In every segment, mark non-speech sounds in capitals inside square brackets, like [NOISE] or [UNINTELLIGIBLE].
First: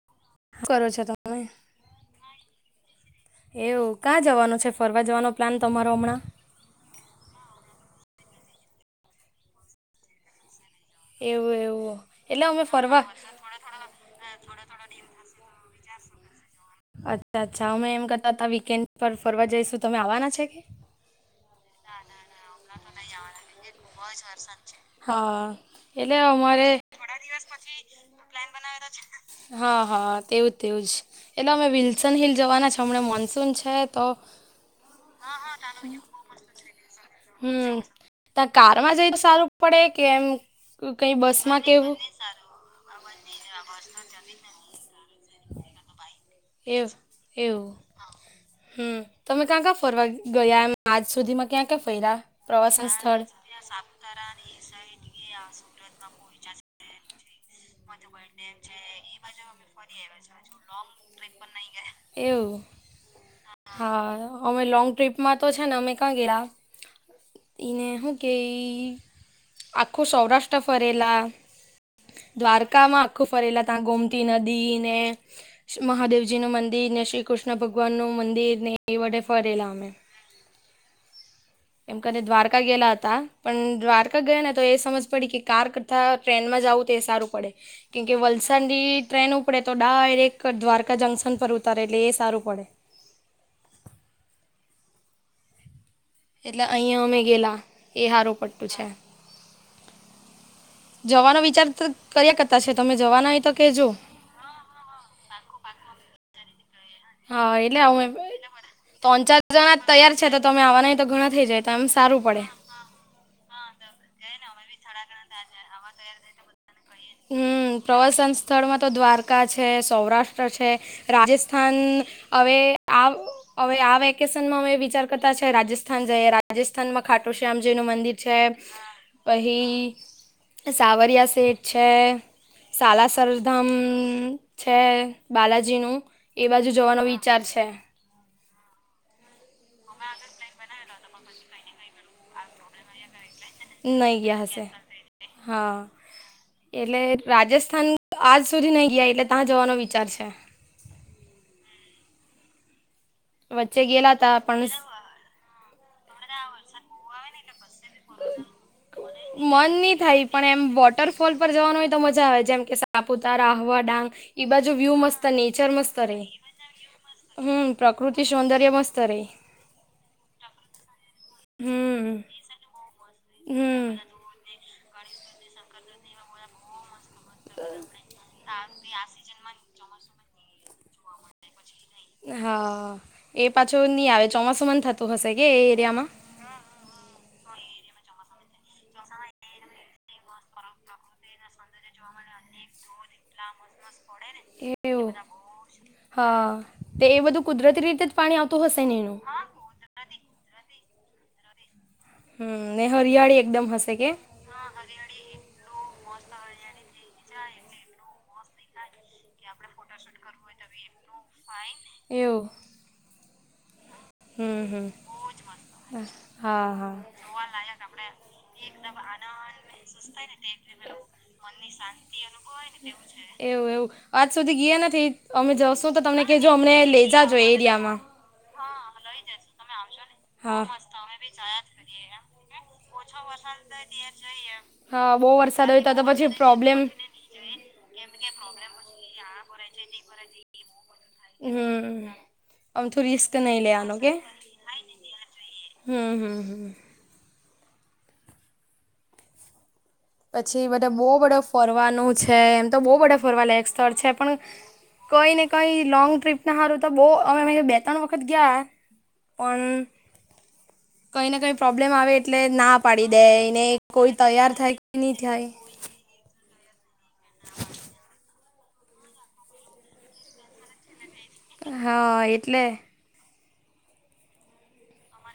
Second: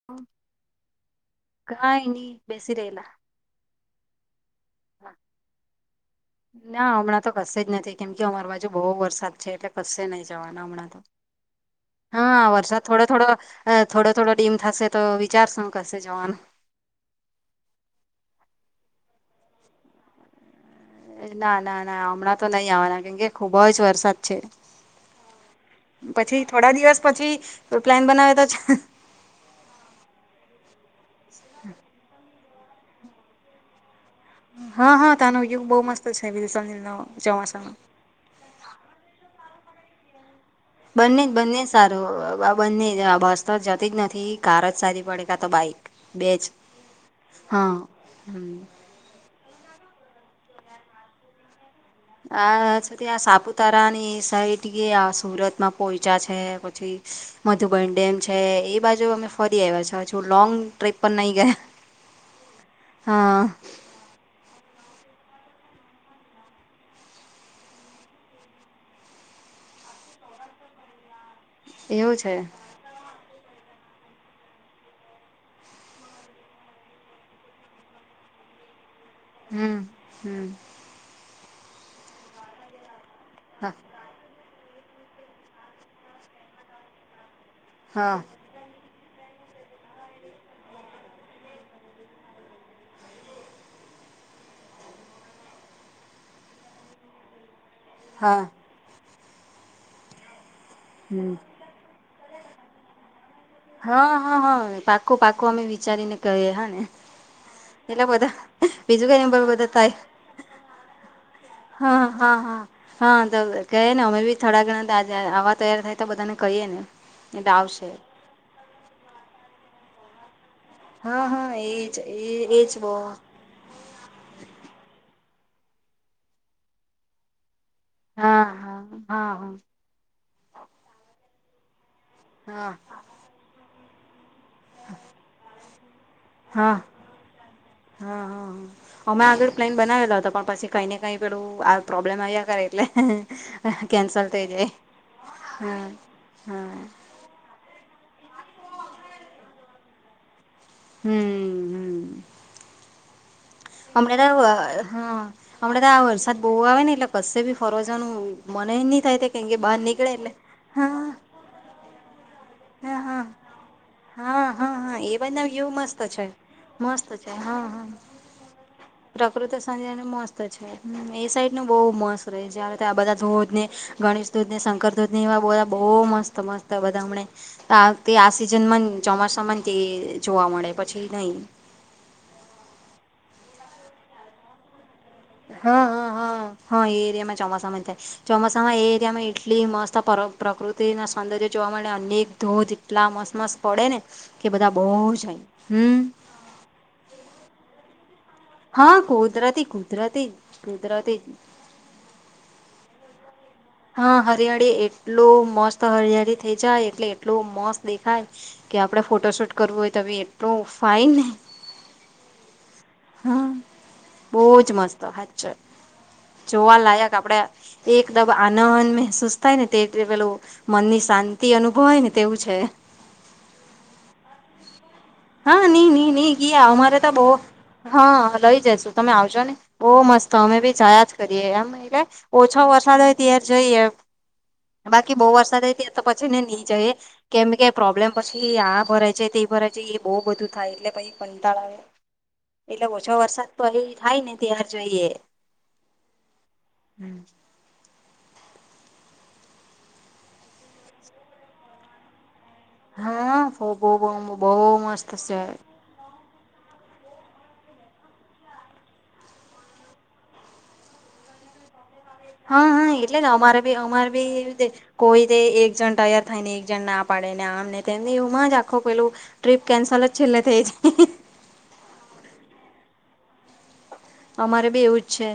[UNINTELLIGIBLE] શું કરો છો તમે? કાઈ ની બેસી રહેલા. એવું કા જવાનું છે ફરવા જવાનો પ્લાન તમારો હમણાં? ના હમણાં તો કશે જ નથી કેમ કે અમારી બાજુ બહુ વરસાદ છે એટલે કશે નહી જવાના હમણાં તો. એવું એવું એટલે હા અમે વરસાદ ફરવા થોડો થોડો હ થોડો થોડો ડીમ થશે તો વિચારશું કશે જવાનું. અચ્છા અચ્છા અમે એમ કરતા હતા વીકેન્ડ પર ફરવા જઈશું તમે આવવાના છે કે? ના ના ના હમણાં તો નહી આવવાના કેમકે ખુબ જ વરસાદ છે. હા એટલે પછી અમારે થોડા દિવસ પછી પ્લાન બનાવે તો હા હા તેવું તેવું જ એટલે અમે વિલ્સન હિલ જવાના છે હમણાં મોન્સૂન છે તો હા હા તનો વ્યુ બહુ મસ્ત છે વિલ્સન હિલ નો હમ ચોમાસામાં તા કારમાં જઈ સારું પડે કે એમ કઈ બંને જ બંને બસમાં જ કેવું સારું બંને બસ તો જતી જ નથી કાર જ સારી પડે તો બાઈક બેજ એવું એવું હા હમ હમ તમે ક્યાં ક્યાં ફરવા ગયા એમ આજ સુધીમાં ક્યાં ક્યાં ફેર્યા પ્રવાસન સ્થળ? તરાની સાઈઠ ગીયા સુરતમાં પોયચા છે પછી મધુબન ડેમ છે. એ બાજુ અમે ફરી આયવા છે અજુ લોંગ ટ્રીપ પર નહી ગયા. એવુ હા હા અમે લોંગ ટ્રીપમાં તો છે ને અમે કા ગેલા ઈને હુ કેઈ આખું સૌરાષ્ટ્ર ફરેલા. એવું છે. કામાં આખું ફરેલા ત્યાં ગોમતી નદી ને મહાદેવજી નું મંદ દિર ને શી કુષ્ણ ભગવાન નું મંદિર ને એ વડે ફ હમ હમ એમ કને દ્વારકા ગેલા હતા હા પણ દ્વાર કા ગયા ને તો એ સમજ પડી કે કાર કરતા ટ્રેન માં જાવું તે સારું પડે, કેમ હા કે વલ ઠંડી ટ્રેન ઉપડે તો ડાયરેક્ટ દ્વારકા જંક્શન પર ઉતારે એટલે એ સારું પડે. એટલે અઈંયા અમે ગેલા એ હારું હા પટુ છે. હમ જવાનો વિચાર ત કર્યા કરતા છે તમે જવાના હોય તો કહેજો હ હ હ પાક્કુ પાક્કુ અમે વિચારીને કયે હ ને. હ એટલે હ બીજું કઈ ત્રણ ને ચાર બધા જણા જ થાય તૈયાર છે તો તમે આવાના હોય તો ઘણા થઇ જાય. તેમ હા સારું હા પડે. હા હા તો ક ને અમે બી થોડા ગણા આજ આ આવા તૈયાર થાય તો બધાને કહીએ ને. એટલે હમ આવશે પ્રવાસન સ્થળમાં તો દ્વારકા છે, સૌરાષ્ટ્ર છે, હા હા રાજસ્થાન એજ એ હવે એજ બો આ અવે આ વેકેસનમાં અમે વિચાર કરતા છે રાજસ્થાન જઈએ રાજસ્થાનમાં ખાટું શ્યામજી નું મં દિ છે હા હા હા પહી સાવરિયા સેઠ છે. હ બાલાસર ધામ છે બાલાજીનું એ હા બાજુ હા જવાનો વિચાર છે. હા હ હ હમે આગળ પ્લેન બનાવેલો હતો પણ પસી કઈ ને કઈ પેલું આ પ્રોબ્લેમ આયા કરે એટલે. હ નહીં કેન્સલ ગયા થઈ હશે જાય. હા હ હ એટલે રાજસ્થાન આજ સુધી નય ગીયા એટલે તા જવાનો વિચાર છે. હમ્મ વચ્ચે ગયેલા હમણે તો હતા પણ હ હમણે તો આ વરસાદ બઉ આવે ને એટલે કસે બી ફરવાજવાનું મનેય ની થાય કેવ કે મન બહાર નહીં નીકળે થાય એટલે પણ એમ હા વોટરફોલ પર જવાનું હોય તો મજા આવે જેમ, કે હા હા સાપુતારા, આહવા, ડાંગ હા બાજુ હા વ્યુ હા એ મસ્ત, બધા વ્યુ નેચર મસ્ત રહે. છે મસ્ત છે હા હમ્મ પ્રકૃતિ સૌંદર્ય મસ્ત રહે. [UNINTELLIGIBLE] ને મસ્ત છે. એ સાઈડ નું બહુ હમ મસ્ત રહે છે ને ત્યા આ બધા ધોધ ને હમ ગણેશ ધોધ ને શંકર ધો, દૂધનીવા બો બોઉ મસ્ત મસ્ત બધા હમણે તે આ સિઝનમાં જ ચોમાસા માં તે જોવા મળે પછી નહી. હા એ પાછુ નહી આવે ચોમાસામાં થતું હશે કે એ એરિયામાં. હ એ એરિયામાં ચોમાસામાં જ થાય. ચોમાસામાં એ એરિયામાં એટલી મસ્ત પર પ્રકૃતિ ના સૌંદર્ય જોવા મળે, અનેક ધોધ, એલા મસ્ત પડે ને કે બધા બહુ જાય. હમ્મ હ‌. તે એ બધું કુદરતી રીતે જ પાણી આવ, હા કુદરતી કુદરતી જ. હમ્મ ને હરિયાળી એકદમ હસ, હ હરિયાળી એટલું મસ્ત હરિયાળી થઇ જાય એટલે એટલું મસ્ત દેખાય. કે આપડે ફોટો શૂટ કરવું હોય તો બી એટલું ફાઈન. એવું. હ હમ બોજ હમ મસ્ત સાચે. હા હા જોવાલાયક આપડે એકદમ આનંદ મેહસુસ થાય ને તે તે પેલું, મનની શાંતિ અનુભવ હોય ને તેવું છે. એવું એવું આજ સુધી ગયા નથી અમે હા જશું તો તમને નહી કહેજો ગયા અમને અમારે લઈ તો બહુ જાજો એ એરિયામાં હા લઈ જશુ. તમે આવજો ને બહુ મસ્ત અમે બી જાવા જ કરીએ એમ એટલે ઓછો વરસાદ હોય ત્યારે જઈએ. બાકી બહુ વરસાદ તો પછી ને નહીં જઈ. કેમ કે પ્રોબ્લેમ પછી આ ભરાય છે તે ભરાય છે એ બહુ બધું થાય એટલે પછી થાય. કંટાળ આવે. હમ એટલે આમથું ઓછો રિસ્ક વરસાદ નહી તો એ લેવાનું કે થાય ને તાર જોઈએ હમ હમ હમ હ પછી બધા બહુ ફરવાનું છે એમ. તો બહુ બડે હા ફરવાલાયક બહુ સ્થળ બહુ છે પણ બહુ મસ્ત કઈ છે ને કઈ, લોંગ ટ્રીપ ના સારું તો બહુ અમે અમે બે ત્રણ વખત ગયા પણ, કઈ ને કઈ પ્રોબ્લેમ આવે એટલે હા ના હા પાડી એટલે દે જ અમારે એને બી અમારે કોઈ બી એવી તૈયાર રીતે થાય. કે નહીં કોઈ તે થાય એક જણ તૈયાર થાય ને એક જણ ના પાડે ને આમને તેમને એમાં જ. આખો પેલું ટ્રીપ કેન્સલ જ છેલ્લે થઈ. હા એટલે‌. અમારે બ એવુંજ છે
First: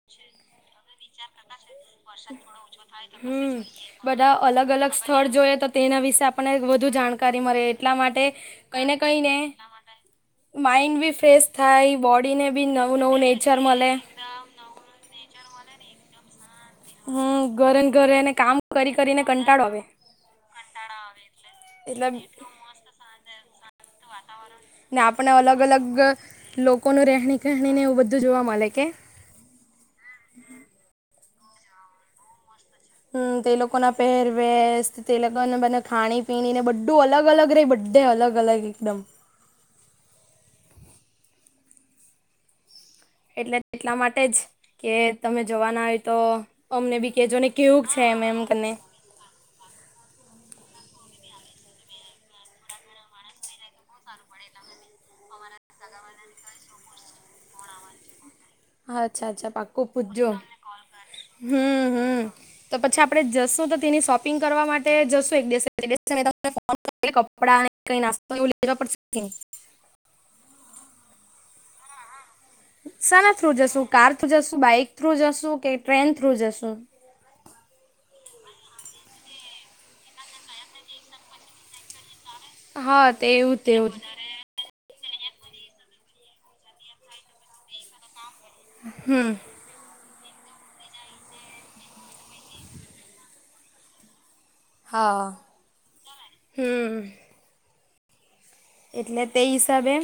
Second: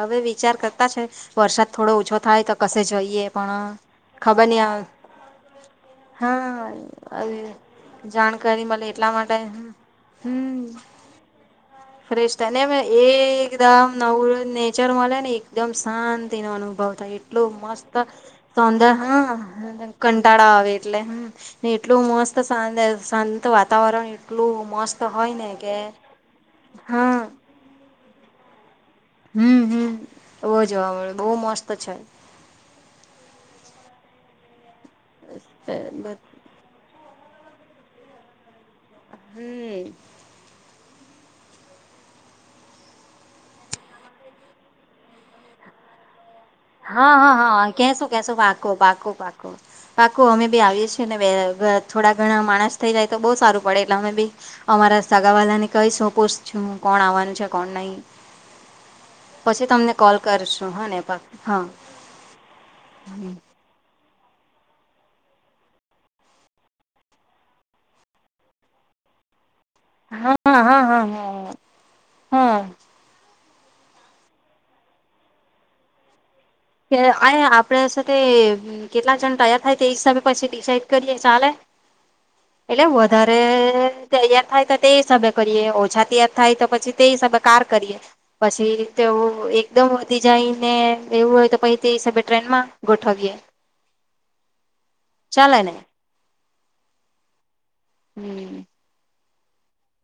હવે વિચાર કરતા છે. વરસાદ થોડો ઓછો થાય તો કશે જઈએ પણ હમ ખબર બધા નહી અલગ આ અલગ સ્થળ જોઈએ તો, તેના વિશે આપણને હા વધુ જાણકારી આવી મળે એટલા માટે જાણકારી મળે કઈને એટલા કઈ ને, માટે હમ માઇન્ડ પણ ફ્રેેશ, ફ્રેશ થાય ને એકદમ મળે નવરું નેચર મળે ને એકદમ શાંતિ નો અનુભવ. એટલું હમ ઘરે ને મસ્ત ઘરેને કામ સંધર કરી હ. કરીને કંટાળો આવે કંટાળા આવે એટલે એટલું એટલે મસ્ત. ને વાતાવરણ એટલું, ને મસ્ત આપણે હોય ને અલગ કે અલગ લોકોનું હા રહેણી કહેણીને એવું બધું જોવા મળે કે. હમ હમ એવો જોવા મળે બહુ મસ્ત છે. હમ તે લોકો ના પહેરવેશ તે લોકોને બને ખાણી પીણીને બ, ું અલગ અલગ રહે બધે અલગ અલગ એકદમ, હમ. એટલે એટલા માટે જ કે તમે જવાના હોય તો, અમને બી કહેજો ને હા કેવું છે કહીશું એમ કહીશું એમ કરીને પાકું. પાકુ અમે પણ આવીએ છીએ ને થોડા ઘણા માણસ થઈ જાય તો બહુ સારું પડે એટલે અમે બી અમારા સગા વાળા ને કઈ પૂછ કોણ આવવાનું છે કોણ નહી. અચ્છા અચ્છા પછી પાક્કું તમને કોલ પૂછજો કરશું હા ને પા હમ હમ તો પછી આપડે જશ તો તેની શોપિંગ કરવા માટે જશો એક દિવસે ત ફ કપડા કઈ નાસ્તા લેવા પડશે હા હા હા હા હા હા સના થ્રુ જશું કાર થુ જશું બાઈક થ્રુ જશું કે ટ્રેન થ્રુ જશું કે આ આપડે સાથે કેટલા જણ તૈાર થાય તે હિસાબે પછી ડિસાઇડ કરીએ ચાલે ના આવે એટલે વધારે તૈયાર થાય તે હિસાબે કરીએ ઓછા તયાર થાય તો પછી તે હિસાબે કાર કરીએ પછી તેવું હમ એક એકદમ વધી જાય ને એવું હોય તો પછ તે હિસાબે ટ્રેનમાં ગોઠવીએે હા હ હમ એટલે તે હિસાબે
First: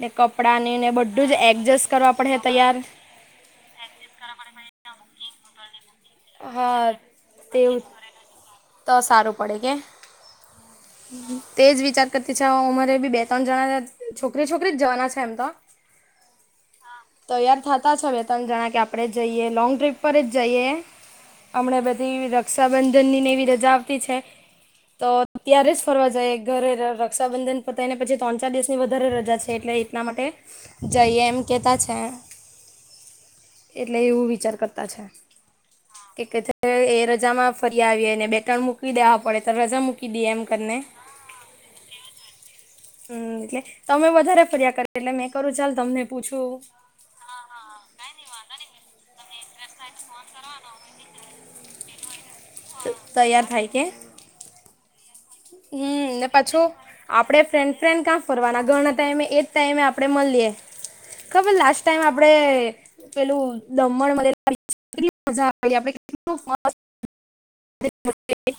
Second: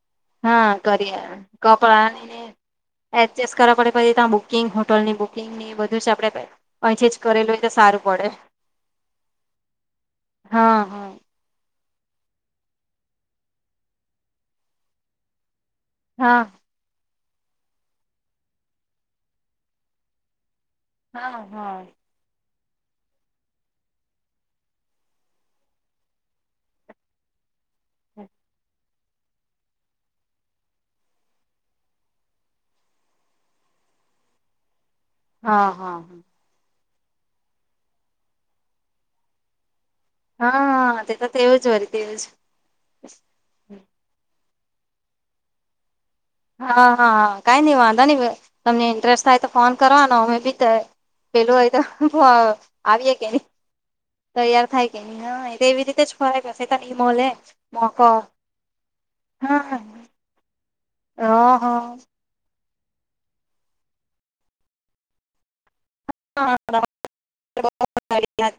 ને હા કપડાંને ને કરીએ બધું જ એડજસ્ટ કરવા પડે કપડાને તૈયાર એડજસ્ટ કરવા પડે પછી ત્યાં બુકિંગ હોટલની બુકિંગની બધું આપ હા પછી જ કરેલું હોય તો તેવું સારું પડે તો સારું પડે કે હા હા તે જ વિચાર કરતી છે ઉંમરે બી બે ત્રણ જણા છોકરી છોકરી જવાના છે એમ તો હા તોયાર થતા છે હવે તણ જણા કે આપણેે જઈએ લોંગ ડ્રીપ પર જ જઈએ હા હા હમણા બધી રક્ષાબંધનનીને એવી રજા આવતી છે તો ત્યારે જ ફરવા જાય ઘરે રક્ષાબંધન પને પછી ત્રણ ચાર દસની વધારે રજા છે એટલે એટના માટે જઈએ એમ કેતા એટલે એવું વિચાર કરતા છે હા હા હા એક એ રજામાં ફરી આવી ને બે ત્રણ મૂકી દેવા પડે તો રજા મૂકી દઈએ એમ કરીને હા તે તો તેવું જ હોરી તેું જ હમ એટલે તમે વધારે ફરિયા કર એટલે મેં કરું ચાલ તમને પૂછું હા હાા કઈ નઈ વાંધો નઈ તમને ઇન્ટરેસ્ટ થાય તો ફોન કરવાનો અમે બી પેલું હવે તો આવીય કે ન તૈયાર થાય કે તૈયાર થાય કે નહી હા તો એવી રીતે હમ જ ને ફરાય પાછું પશે તને ઈ મળે આપડે ફ્રેન્ડ ફ્રેન્ડ મોકો ક્યાં ફરવાના ઘણા ટાઈમે એ જ હા હ ટાઈમે આપ મળ હ ખર લાસ ટાઈમ આપ આપડે પેલું દમણ વે હેું એ આપ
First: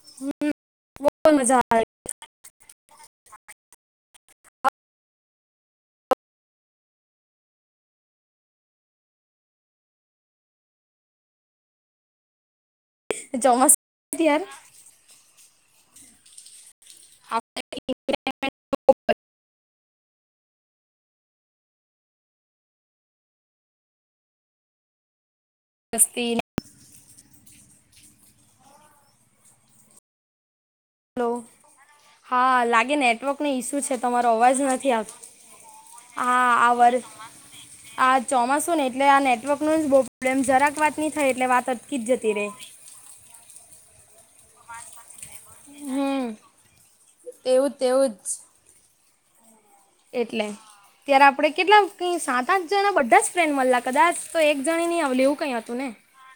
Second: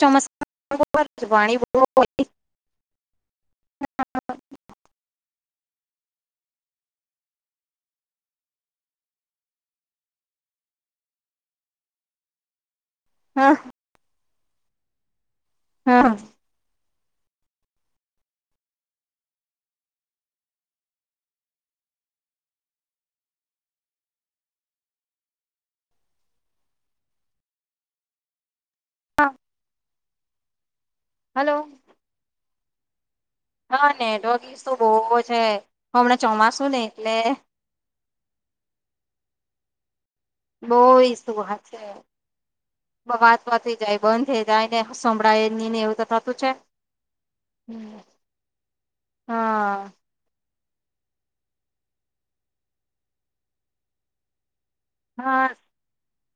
ચોમાસા બહુ પા ણ મજા ઓ જમાાર હા આપ ફસ્ન હા હલો હા લાગે નેટવર્ક ઈસુ હા છે તમારો નેટવર્ક અવાજ ઈસુ નથી આવતો બહુ છે હમણાં હા ચોમાસું આ ને વર્ એટલે આ ચોમાસું ને એટલે આ નેટવર્ક ન જ બોબ્લેમ જરાક બહુ વાતની થાય ઈસુ એટલે વાત છે અટકી જ જતી રે વાત વાત થઈ જાય બંધ થઈ જ ને સંભળાયે ની ને એવું તો હમ થતું છે હ તેવું જ તેવું હા એટલે ત્યારે આપણે કેટલા સાત આઠ જના બધા જ ફ્રેન્ડ મળલા કદાચ તો એક જણી ની આવ લવું હા કઈ હતું ને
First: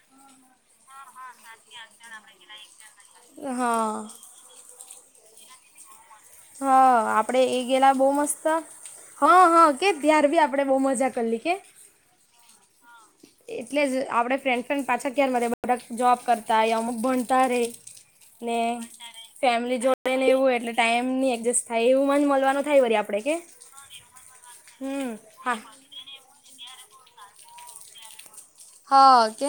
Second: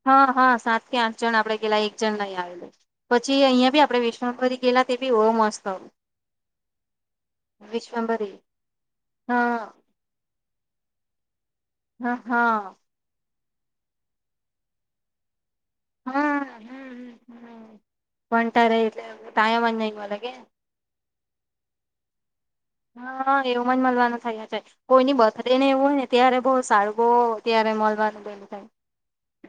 હા હા સાત કે આઠ જણ આપડે પેલા એક જણ નહી આવે પછી અહિયાં બી હા આપડે વિષ્ણુરી ગેલા તે ભીબો મસ્ત હા આપડે એ ગેલા બો વિશ્વભરી મસ્ત હા હ કે ત્યાર બી આપણે બહુ મજા કરી લ કે હા હા એટલે જ આપડે ફ્રેન્ડ ફ્રેન્ડ પાછા કાર મડિયે અમુક જોબ હા કરતાય અમુક ભણતા રે ને ભણતા રે એટલે ટાઈમ જ ફેમિલી નહી જોડે મળે ને કે એવું એટલે ટાઈમ એડજસ્ટ થાય એવું મ મળવાનું થાય વરી આપણે કે હા એવું જ મળવાનું થયા છે હમ કોઈની બર્ડે હા ને એવું હોય ને ત્યારે બહ સારું બહ ત્યારે મળલવાનુંલું હા કે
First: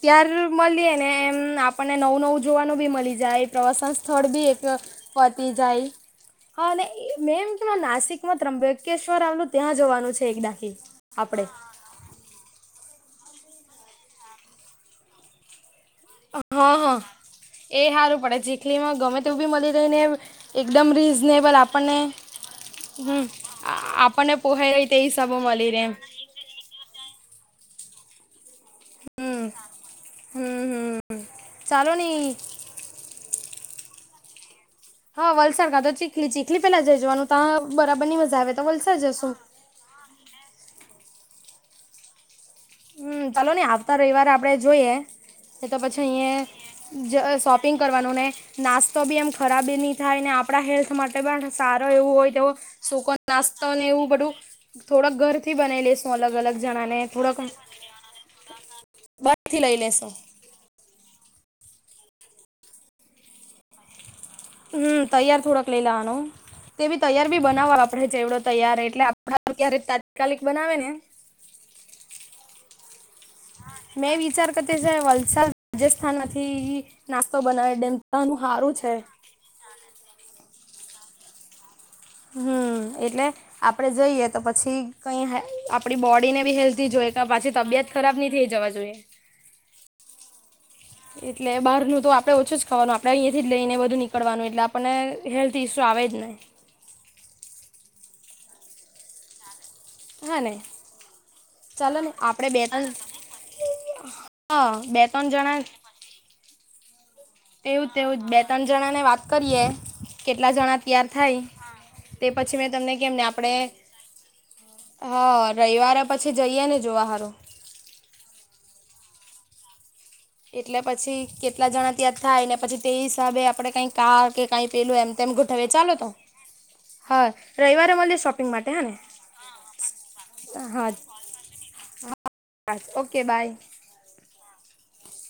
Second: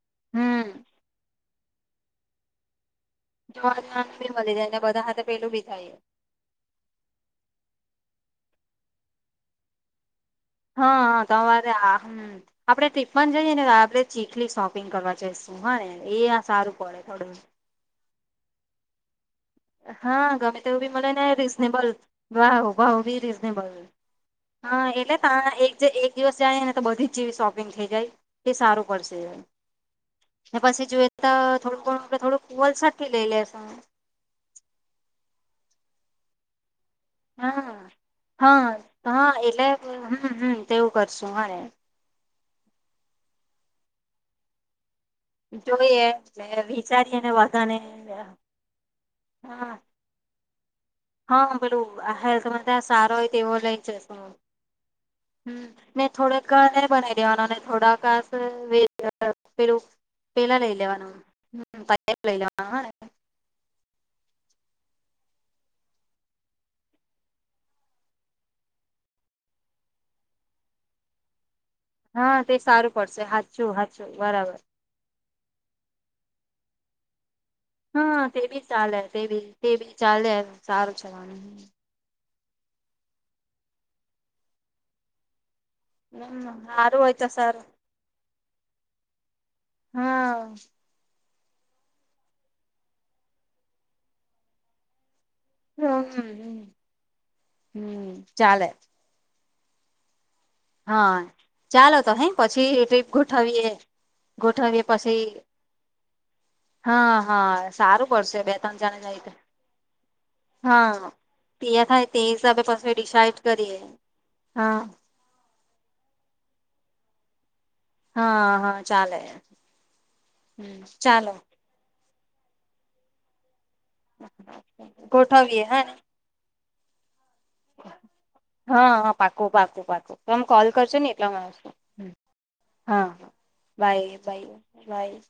ત્યાર હમ મળીએ ને એમ આપણને નવું નવું જોવાનું બી મળી જ જાય જોવા પ્રવાસન જવાનું સ્થળ બી ભી મળી એક જાય ને બધા હાથે પતી પેલું બી જાય થાય હા અને મે એમ કે નાસિક માં ત્રંબકેશ્વર આવલું ત્યાં જવાનું છે એકદ હા હા તમારે આમ આપડણે ટ્રીપમાં જઈએ ને આપડણે ચીકલી શોપિંગ કરવા જઈશ હાને આ હા સારું હા પડે થોડું એ સારું પડે ચીખલીમાં ગમે તે બી મળી આપડે હા ગમે એક તેવું દમ બી મળે ને રીશનેબલ રીઝનેબલ અપને ભાવ ભાવ બી હમ્મ રીઝનેબલ આપ પુહે હા તે એ એટલે સબ તા એક મલીરે એમ એક દિવસ જાય ને તો બધી જ જેવી શોપિંગ થઈ જાય એ સારું પડ હમ હમ પછી જોઈ હમ તો ચાલો થોડુંક નઈ થોડુંક વલસાડ થી લઈ લેશુ હા વલસાડ કા તો ચીખલી ચીખલી પેલા જઈ જવાનું ત્યા હા બરાબર ની મજા આવે તો વલસાડ જશું? હમ્મ હમ્મ તેવું કરશું હને. હમ્મ, ચાલો ની આવતા રવિવારે આપડે જોઈએ. એ તો જોઈએ પછી એટલે અહીં જ વિચારીએને શોપિંગ બધાને કરવાનું ને નાસ્તો બી એમ હા ખરાબી નઈ થાય ને આપણા હેલ્થ માટે પણ હા પેલું સારો એવું હોય તો હેલ્થ બધા સુકો સારો હોય તેવો નાસ્તો લઈ ને એવું જશુ બધું થોડોક ઘરથી હમ બનાવી ને લેસુ થોડોક અલગ-અલગ ઘરે જણાને બનાવી થોડાક દેવાનો અને થોડાક [INAUDIBLE] પેલું પેલાં લઈ લેવાનું હમ્મ [INAUDIBLE] લેવાનું હને. હમ તૈયાર થોડાક લય લેવાનો તેવી તૈયાર બી બનાવો આપડે ચેવડો તૈયાર એટલે આપ ક્યારે તાત્કાલિક બનાવે ને હા તે સારું પડશે હાલ મેં વિચાર કરતી છે વલસાડ જેસ્થાન માંથી નાસ્તો બનાવે. દેન હા તન નું તે બી સારું છે. ચાલે તે બી તે બી ચાલે સારું છે વાંધો નહીં. હમ્મ એટલે આપડે જઈએ તો પછી કંઈ હા આપ આપણી બોડીને બી હેલ્થી સારું જોઈએ હોય કા તો પાછી સારું તબિયત ખરાબ નહીં થઈ જવા જોઈએ. હા એટલે બહારનું તો આપડે ઓછું જ ખાવાનું આપણેે અહીંયાથી જ લઈ ને બધું નીકળવાનું એટલે આપણને હેલ્થ ઇસ્યુ આવે જ નહીં હમ્મ હમ્મ ચાલે. હાને હ ચાલો તો હે પછી ત્રણ ટ્રીપ ગોઠવીએ હા ગોઠવીયે બે પછી? ત્રણ જણા હા હા તેવું જ સારું તેવું જ પડશે બે ત્રણ તન જન જણાને જાય વાત તો કરીએ કેટલા જણા હા તૈયાર થાય તે થાય તે પછી હિસાબે મેં પસી તમને કેમને ડિસાઈડ આપણે કરીએ હા. હા રવિવારે પછી જઈએ ને જોવા હારુ. હા.... ચાલે. એટલે પછી ચાલો કેટલા જણા ત્યાં થાય ને પછી તે હિસાબે આપડે કઈક, કામ કે કઈ પેલું એમતેમ ગોઠવીએ ગોઠવી એ હે ચાલો ને તો હા, રવિવારે મળીયે શોપિંગ માટે હે હા ને હા પાકું પાકું પાકું તમે કોલ હા કરશો ને એટલા માટે જી હા, હ હા okay bye. Bye bye by.